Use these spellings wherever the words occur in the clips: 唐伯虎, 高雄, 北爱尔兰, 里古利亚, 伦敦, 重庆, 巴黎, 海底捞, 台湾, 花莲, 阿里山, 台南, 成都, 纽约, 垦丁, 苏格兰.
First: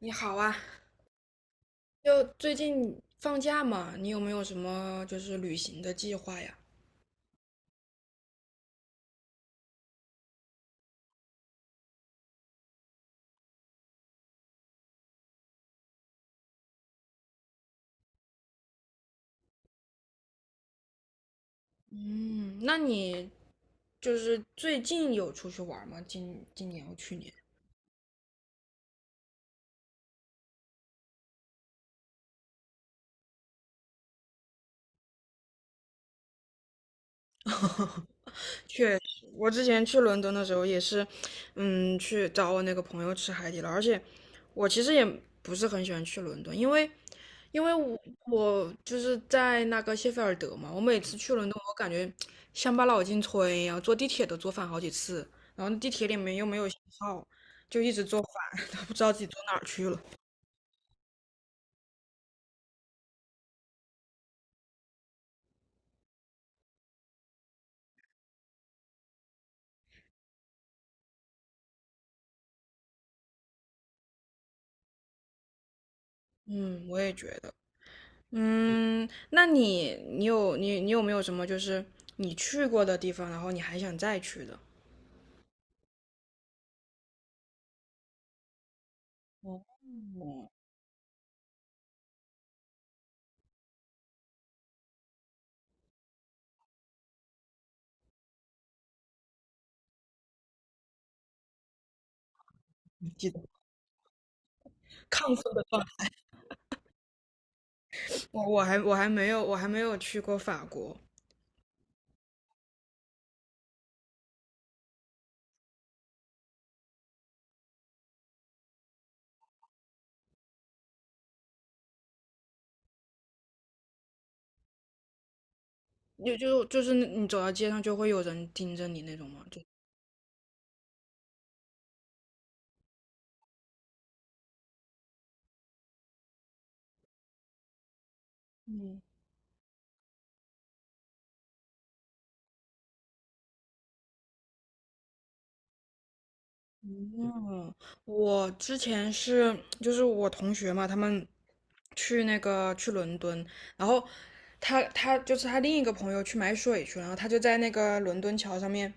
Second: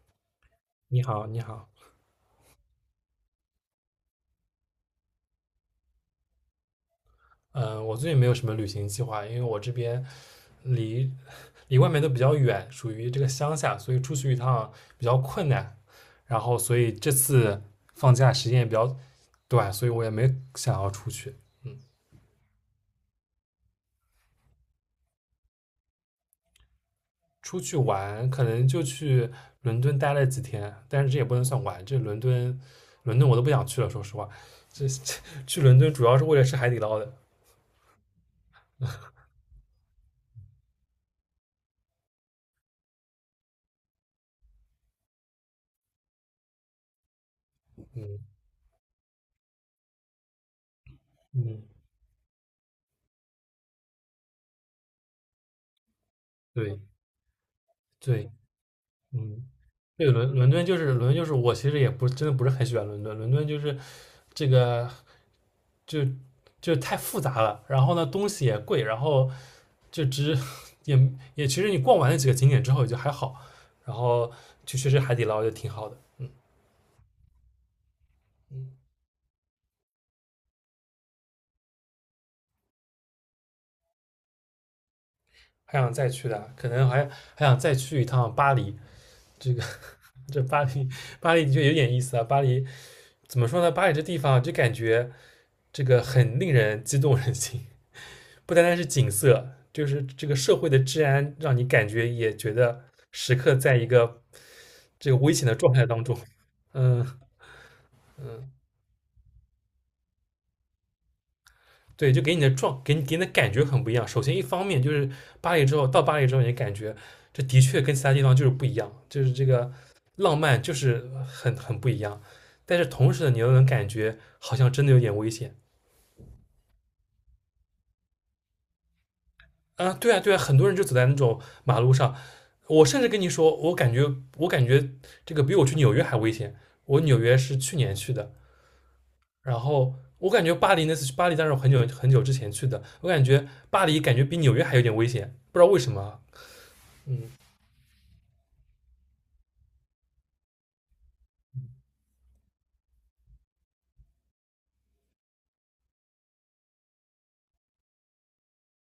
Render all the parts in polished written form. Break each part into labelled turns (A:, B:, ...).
A: 你好啊，
B: 你好，你好，
A: 就最近放假嘛，你有没有什么就是旅行的计划呀？
B: 嗯，我最近没有什么旅行计划，因为我这边离离外面都比较远，属于这个乡下，所以出去一趟比较困难。然后，所以这次放假时间也比较短，所以我也没想要出去。
A: 嗯，那你就是最近有出去玩吗？今年或去年？
B: 出去玩可能就去伦敦待了几天，但是这也不能算玩，这伦敦，伦敦我都不想去了，说实话。这 去伦敦主要是为了吃海底捞的。
A: 我之前去伦敦的时候也是，嗯，去找我那个朋友吃海底捞，而且我其实也不是很喜欢去伦敦，因为因为我
B: 嗯
A: 我就是在那个谢菲尔德嘛，我每次去伦敦，
B: 嗯，
A: 我感觉乡巴佬进村一样，坐地铁都坐反好几次，然后地铁里面又没有信
B: 对
A: 号，就一直坐
B: 对，
A: 反，都不知道自己坐
B: 嗯。
A: 哪儿去了。
B: 对，伦敦就是我其实也不真的不是很喜欢伦敦，伦敦就是这个就就太复杂了，然后呢东西也贵，然后就只 也也其实你逛完了几个景点之后也就还好，然后就确实海底捞就挺好的，
A: 嗯，我也觉得。嗯，那你有没有什么就是你去过的地方，然后你还想再去的？
B: 还想再去的，可能还想再去一趟巴黎。这
A: 哦，
B: 个这巴黎巴黎的确有点意思啊，巴黎怎么说呢？巴黎这地方就感觉这个很令人激动人心，不单单是景色，就是这个社会的治安，让你感觉也觉得
A: 你记
B: 时
A: 得
B: 刻在一个这个危
A: 亢
B: 险
A: 奋
B: 的
A: 的
B: 状
A: 话，
B: 态当中。嗯，
A: 我还没有我还没有去过法国，
B: 对，就给你的感觉很不一样。首先，一方面就是巴黎之后，到巴黎之后，你感觉这的确跟其他地方就是不一样，就是这个浪漫就是很不一样。但是同时呢，你又能感觉好像真的有点危险。
A: 就是你走到街上就会有人盯着你那种吗？就
B: 啊，对啊，对啊，很多人就走在那种马路上。我甚至跟你说，我感觉这个比我去纽约还危险。我纽约是去年去的，然后我感觉巴黎那次去巴黎，当时我很久很久之前去的，我感觉巴黎感觉比纽约还有点危险，不知道为什么啊。嗯
A: 嗯，我之前是就是我同学嘛，他们去那个去伦敦，然后他就是他另一个朋友去买水去了，然后他就在那个伦敦桥上面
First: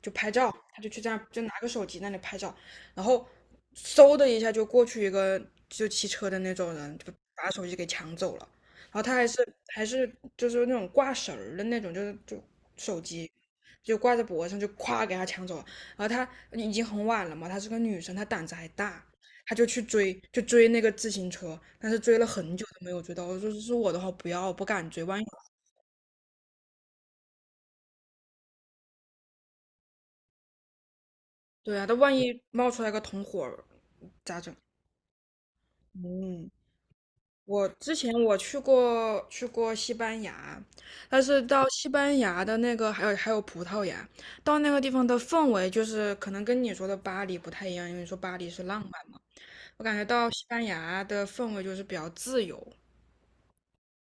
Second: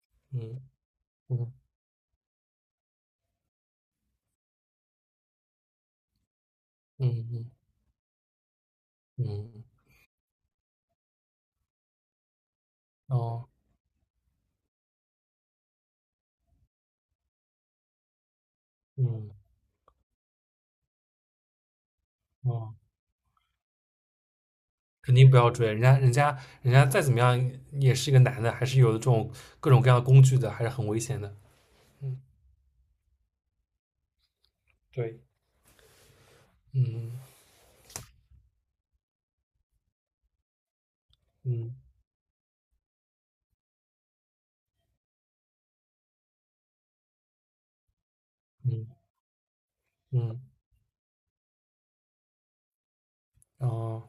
A: 就拍照，
B: 嗯
A: 他就去这样就拿
B: 嗯
A: 个手机那里拍照，然后嗖的一下就过去一个就骑车的那种人，就
B: 嗯
A: 把
B: 嗯
A: 手机给抢走了，然后他还是
B: 嗯，
A: 还是就是那种挂绳儿的那种，就是就手
B: 哦
A: 机就挂在脖子上就咵给他抢走了。然后她已经很晚了嘛，她是个女生，她胆子还大，
B: 嗯
A: 她就去追，就追那个自行车，但是追了很久
B: 哦，
A: 都没有追到。我说是我的话不要，我不敢追，
B: 肯
A: 万一……
B: 定不要追人家，人家再怎么样也是一个男的，还是有这种各种各样的工具的，还是很危险的。
A: 对啊，他万
B: 嗯，
A: 一冒出来个同伙儿咋整？
B: 对，
A: 嗯，
B: 嗯
A: 我之前去过去过西班牙，但是到
B: 嗯
A: 西班牙的那个还有葡萄牙，到那个地方的氛围就是可能跟你说的巴黎不太一样，因为你说巴黎是浪
B: 嗯。
A: 漫嘛，我感觉到
B: 嗯，
A: 西班牙的氛围就是比较自由。
B: 哦，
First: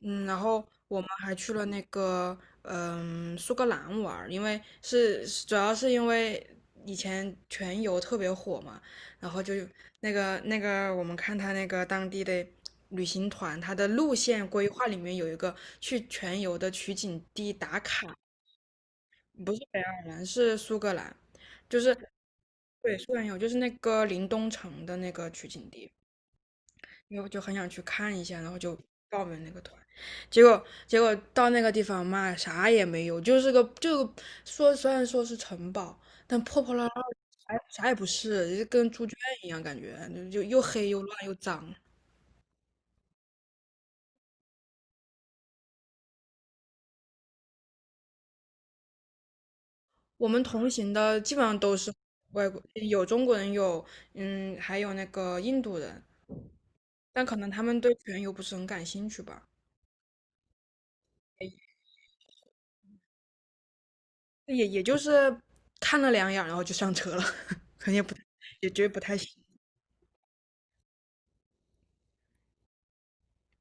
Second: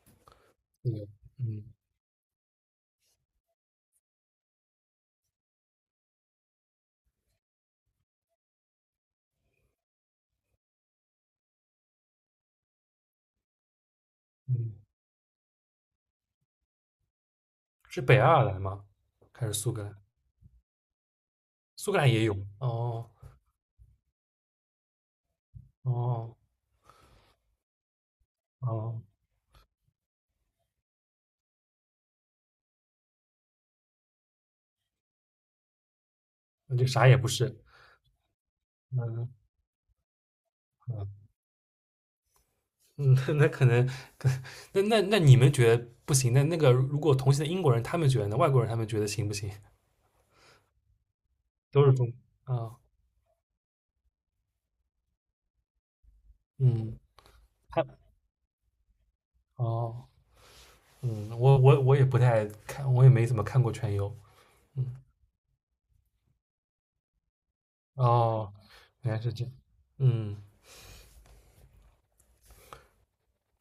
A: 嗯，然后我们
B: 有，
A: 还去了
B: 嗯
A: 那个嗯苏格兰玩儿，因为是主要是因为以前全游特别火嘛，然后就那个我们看他那个当地的旅行团，他的路线规
B: 嗯，
A: 划里面有一个去全游的取景地打
B: 是
A: 卡。
B: 北爱尔兰吗？还
A: 不
B: 是
A: 是
B: 苏
A: 北
B: 格
A: 爱
B: 兰？
A: 尔兰，是苏格兰，就
B: 苏
A: 是
B: 格兰也有。
A: 对
B: 哦
A: 苏格兰有就是那个林东城的那个取景地。
B: 哦
A: 因为我就很想去看一下，然后就
B: 哦，
A: 报名那个团，结果到那个地方嘛，啥也没有，就是个就说虽然说是城堡，但破破
B: 那
A: 烂
B: 就
A: 烂，
B: 啥也不是。
A: 啥也不是，就是跟猪圈
B: 嗯
A: 一样，感觉就就又黑又乱又脏。
B: 嗯，那那可能，可那那那你们觉得不行？那个如果同行的英国人他们觉得呢？外国人他们觉得行不行？
A: 我们同行的基本上都
B: 都
A: 是
B: 是中
A: 外
B: 啊，
A: 国，
B: 哦
A: 有中国人，有嗯，还有那个印度人，
B: 嗯，
A: 但可能他们
B: 他
A: 对全游不是很感兴趣吧，
B: 哦，嗯，我也不太看，我也没怎么看过全游。
A: 也也也
B: 嗯，
A: 就是看了两眼，然后就上车了，可能也不
B: 哦，
A: 也觉得不
B: 原
A: 太
B: 来是
A: 行。
B: 这样。嗯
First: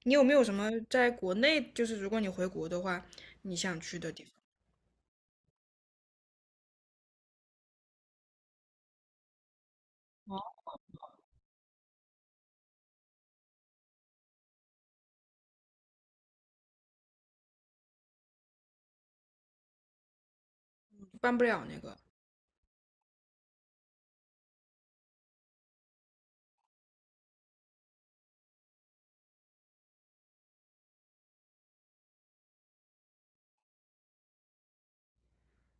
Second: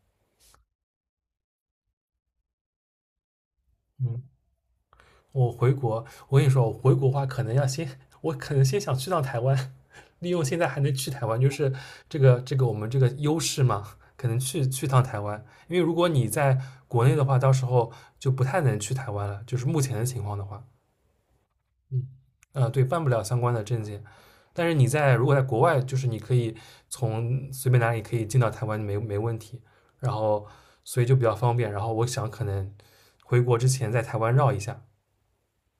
A: 你有没有什么在国内，就是如果你回国的话，你想去的地
B: 嗯。
A: 方？
B: 我回国，我跟你说，我回国的话，可能要先，我可能先想去趟台湾，利用现在还能去台湾，就是这个我们这个优势嘛，可能去趟台湾，因为如果你在国内的话，到时候就不太能去台湾了，就是目前的情况的话，
A: 办不了那个。
B: 嗯，对，办不了相关的证件，但是如果在国外，就是你可以从随便哪里可以进到台湾，没问题，然后所以就比较方便，然后我想可能回国之前在台湾绕一下，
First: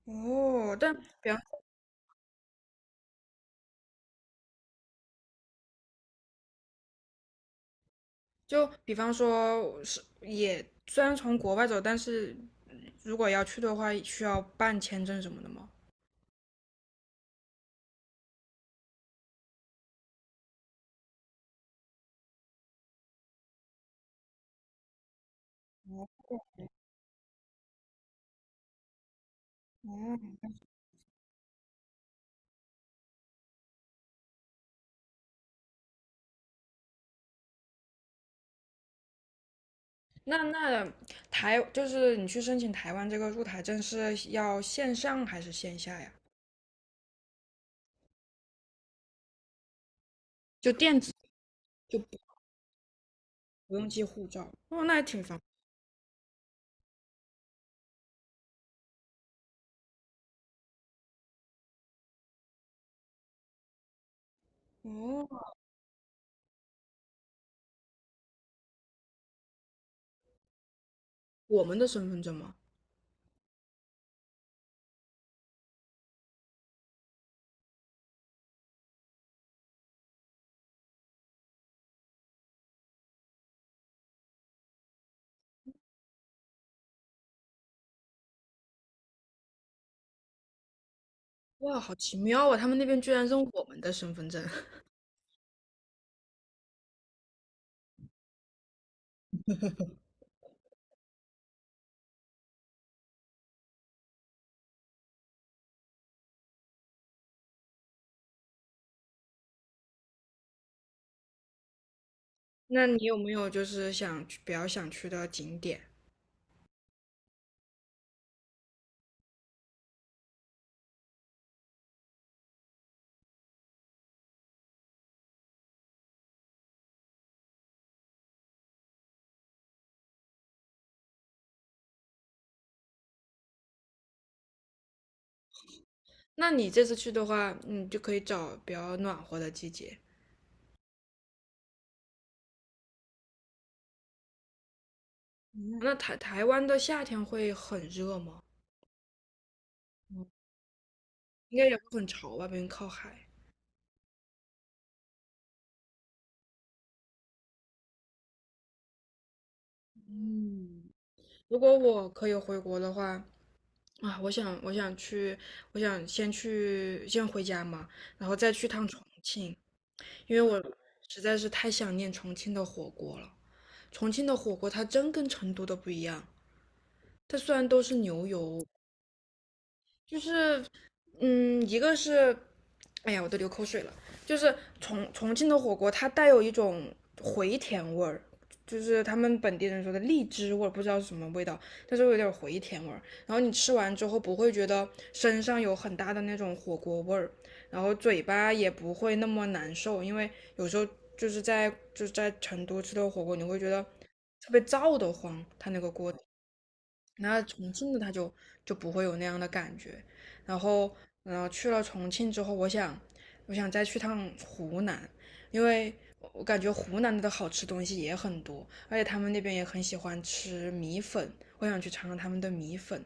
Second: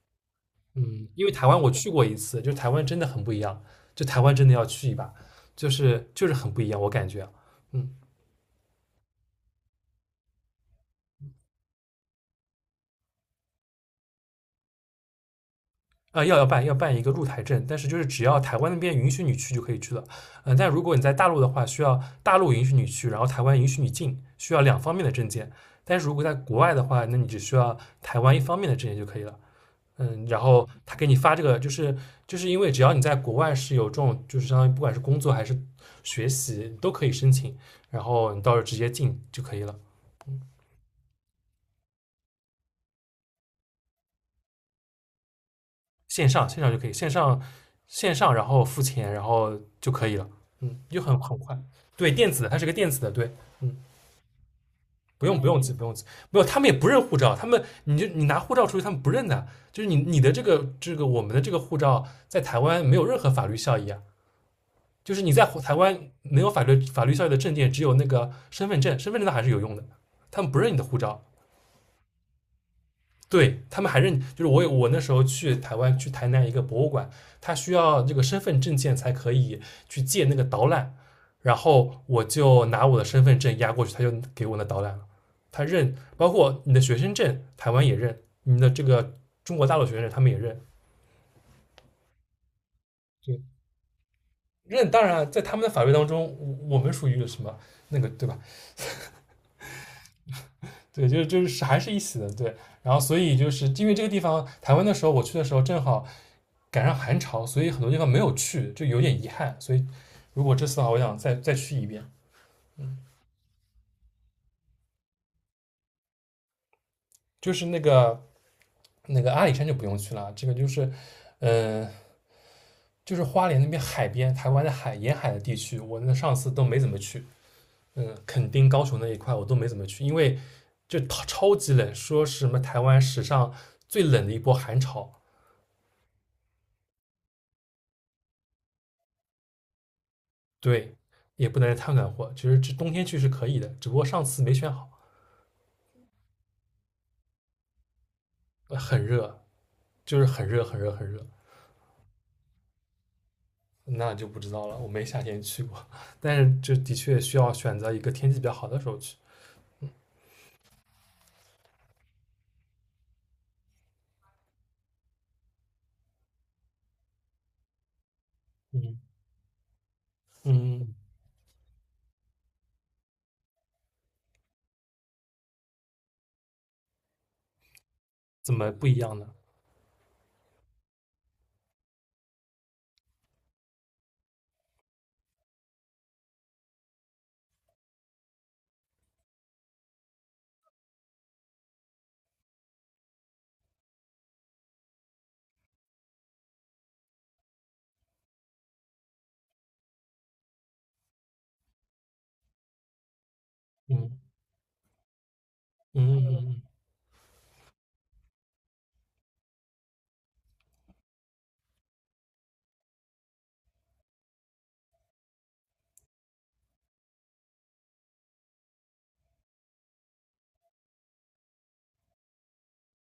A: 哦，但
B: 嗯，因
A: 比
B: 为
A: 方
B: 台湾我去过一次，就是台湾真的很不一样，就台湾真的要去一把，就是很不一样，我感觉，嗯，
A: 比方说是也虽然从国外走，但是如果要去的话，需要办签证什么的吗？
B: 啊、要办一个入台证，但是就是只要台湾那边允许你去就可以去了，嗯、但如果你在大陆的话，需要大陆允许你去，然后台湾允许你进，需要两方面的证件，但是如果在国外的话，那你只需要台湾一方面的证件就可以了，嗯，然后他给你发这个，就是因为只要你在国外是有这种，就是相当于不管是工作还是学习都可以申请，然后你到时候直接进就可以了，
A: 那台就是你去申请台湾这个入台证是要线上还是线下呀？
B: 线上线上就可以，线上线上然后付钱然后就可以了，
A: 就
B: 嗯，
A: 电
B: 就
A: 子
B: 很快。
A: 就不
B: 对，电子的，它是个电子的，对，
A: 不
B: 嗯，
A: 用寄护照。哦，那还挺
B: 不
A: 方
B: 用不用急不用急，没有，他们也不认护照，他们你就你拿护照出去，他们不认的，就是你的这个我们的这个护照在台湾没有任何法律效益啊，
A: 便。
B: 就是
A: 哦，
B: 你在台湾没有法律效力的证件，只有那个身份证，身份证它还是有用的，他们不认你的护照，
A: 我们的身份证吗？
B: 对他们还认，就是我那时候去台湾去台南一个博物馆，他需要这个身份证件才可以去借那个导览，然后我就拿我的身份证压过去，他就给我那导览了，他认，包括你的学生证，台湾也认，你的这个中国大陆学生证他们也认，
A: 哇，好奇妙啊！他们那边居然认
B: 对，
A: 我们的身份证。
B: 认当然在他们的法律当中，我们属于什么那个对吧？对，就是还是一起的，对。然后所以就是因为这个地方，台湾的时候我去的时候正好赶上寒潮，所以很多地方没有去，就有点遗憾。所以如果这次的话，我想再去一遍。
A: 那你有没有就是想去比较想去的景点？
B: 就是那个阿里山就不用去了，这个嗯、呃就是花莲那边海边，台湾的海沿海的地区，我那上次都没怎么去。嗯，垦丁、高雄那一块我都没怎么去，因为就超级冷，说是什么台湾史上最冷的一波寒潮。
A: 那你这次去的话，你就可以找比较暖和的季节。
B: 对，也不能太赶暖和。其实这冬天去是可以的，只不过上次没选好，
A: 那台湾的夏天会很热吗？
B: 很热，就是
A: 嗯
B: 很热，很热，很热。
A: 应该也会很潮吧，毕竟靠海。
B: 那就不知道了，我没夏天去过，但是这的确需要选择一个天气比较好的时候去。
A: 嗯，如果我可以回国的话，啊，我想去，我想先去先回家嘛，然后再去趟
B: 嗯
A: 重庆，因为我
B: 嗯，
A: 实在是太想念重庆的火锅了。重庆的火锅它真跟成都的不一样，它虽然都是牛
B: 怎
A: 油
B: 么不一样呢？
A: 就是，嗯，一个是，哎呀，我都流口水了。就是重庆的火锅，它带有一种回甜味儿，就是他们本地人说的荔枝味儿，不知道是什么味道，但是有点回甜味儿。然后你吃完之后不会觉得身上有很大的那种火锅味儿，然后嘴巴也不会那么难受，因为有时候就是在成都吃的火锅，你会觉得
B: 嗯
A: 特别燥得慌，它那个锅
B: 嗯
A: 底。
B: 嗯嗯。嗯
A: 那重庆的他就就不会有那样的感觉。然后，然后去了重庆之后，我想，我想再去趟湖南，因为我感觉湖南的好吃东西也很多，而且他们那边也很喜欢吃米粉，我想去尝尝他们的米粉。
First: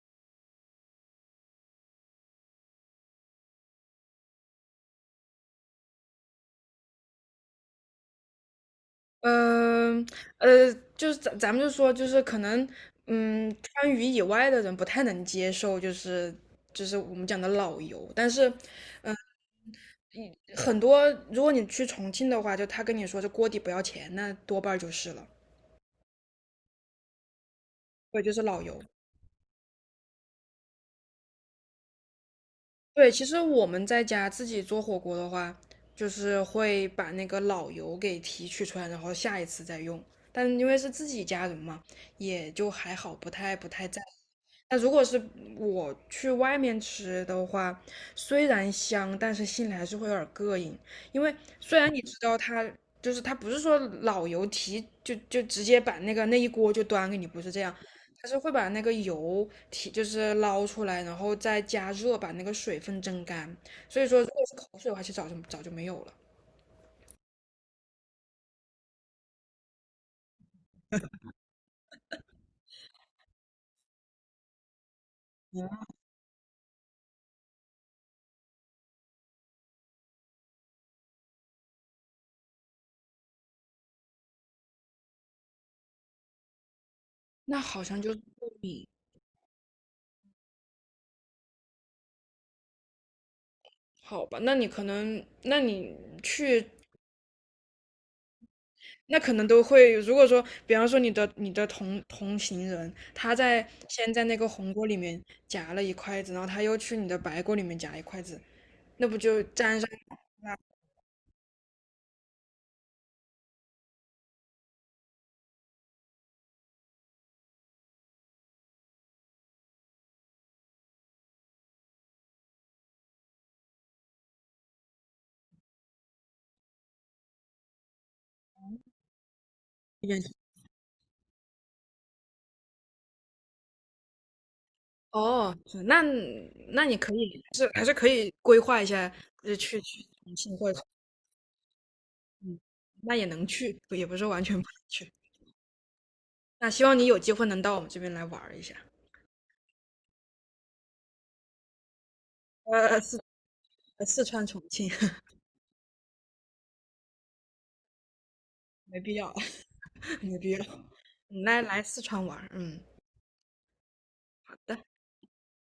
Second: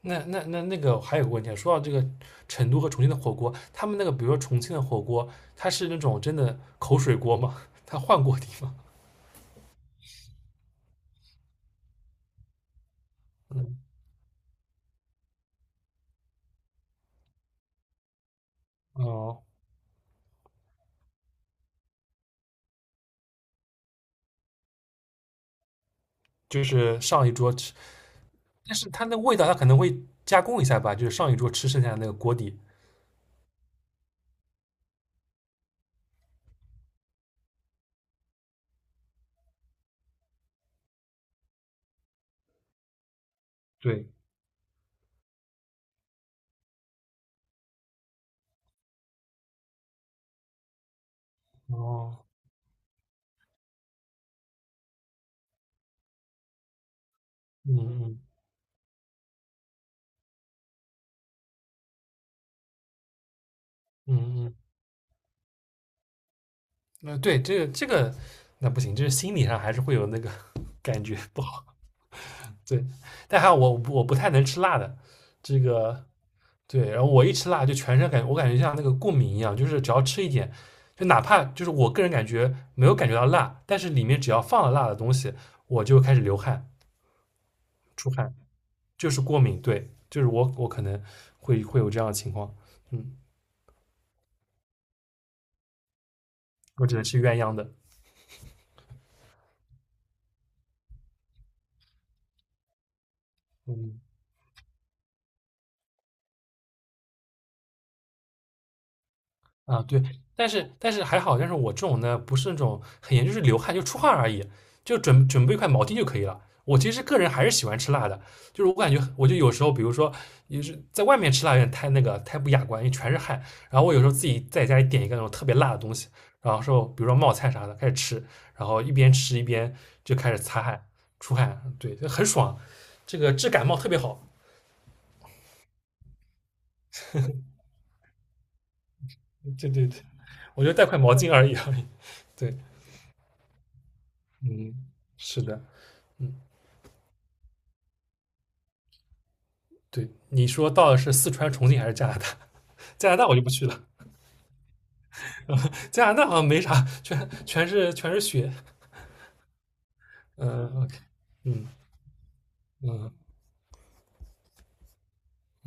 B: 那那那那个还有个问题啊，说到这个成都和重庆的火锅，他们那个比如说重庆的火锅，它是那种真的口水锅吗？它换锅底吗？
A: 嗯，呃，就是咱们就说，就是可能，嗯，
B: 嗯，
A: 川渝以外的人不太能接受，就是我们讲的老油，但是
B: 哦，
A: 很多，如果你去重庆的话，就他跟你说这锅底不要钱，那多半儿就是了。
B: 就是上一桌吃。
A: 对，就是老
B: 但
A: 油。
B: 是它那味道它可能会加工一下吧，就是上一桌吃剩下的那个锅底。
A: 对，其实我们在家自己做火锅的话，就是会把那个老油给提取出来，然后下一次再用。但因为是自己家人嘛，也就还好，不太在意。
B: 对，
A: 那如果是我去外面吃的话，虽然香，但是心里还是会有点膈应，因为虽然你知
B: 哦，
A: 道它就是它不是说老油提就就直接把那个那一锅就端给你，不是这样，
B: 嗯嗯
A: 它是会把那个油提就是捞出来，然后再加热把那个水分蒸干，所以说如果
B: 嗯
A: 是
B: 嗯，
A: 口水的话，其实早就没有了。
B: 那对，这个那不行，就是心理上还是会有那个 感觉不好。对，但还有我不太能吃辣的，这个对，然后我一吃辣就全身感觉我感觉像那个过敏一样，就是只要吃一点，就哪怕就是我个人感觉没有感觉到辣，但是里面只要放了辣的东西，我就开始流汗
A: 那好像
B: 出
A: 就是糯
B: 汗。
A: 米，
B: 就是过敏，对，就是我可能会有这样的情况，嗯，
A: 好吧？那你可能去
B: 我只能吃鸳鸯的，
A: 那可能都会，如果说，比方说你的同行人，他在
B: 嗯，
A: 先在那个红锅里面夹了一筷子，然后他又去你的白锅里面夹一筷子，那不就沾
B: 啊，
A: 上
B: 对，但是还好，但是我这种呢，不是那种很严重，就是流汗就出汗而已，就准备一块毛巾就可以了。我其实个人还是喜欢吃辣的，就是我感觉我就有时候，比如说也是在外面吃辣有点太太不雅观，因为全是汗。然后我有时候自己在家里点一个那种特别辣的东西，然后说比如说冒菜啥的开始吃，然后一边吃一边
A: 一
B: 就
A: 点？
B: 开始擦汗出汗，对，就很爽，这个治感冒特别好。
A: 哦，是那那你可以是还是可以规划一下，呃，
B: 对
A: 去
B: 对
A: 去
B: 对，
A: 重庆
B: 我
A: 或
B: 就
A: 者
B: 带块毛巾而已。对，
A: 嗯，那也能去，也不是完全不
B: 嗯，
A: 能去。
B: 是的。嗯。
A: 那希望你有机会能到我们这边来玩儿一下，
B: 对，你说到的是四川、重庆还是加拿大？
A: 呃，
B: 加拿
A: 四
B: 大我就不去了，
A: 呃四川重庆
B: 加拿大好像没啥，全是雪。
A: 没必要，没必要，
B: 嗯，OK，
A: 你来
B: 嗯
A: 来四川玩儿嗯，
B: 嗯，
A: 好的。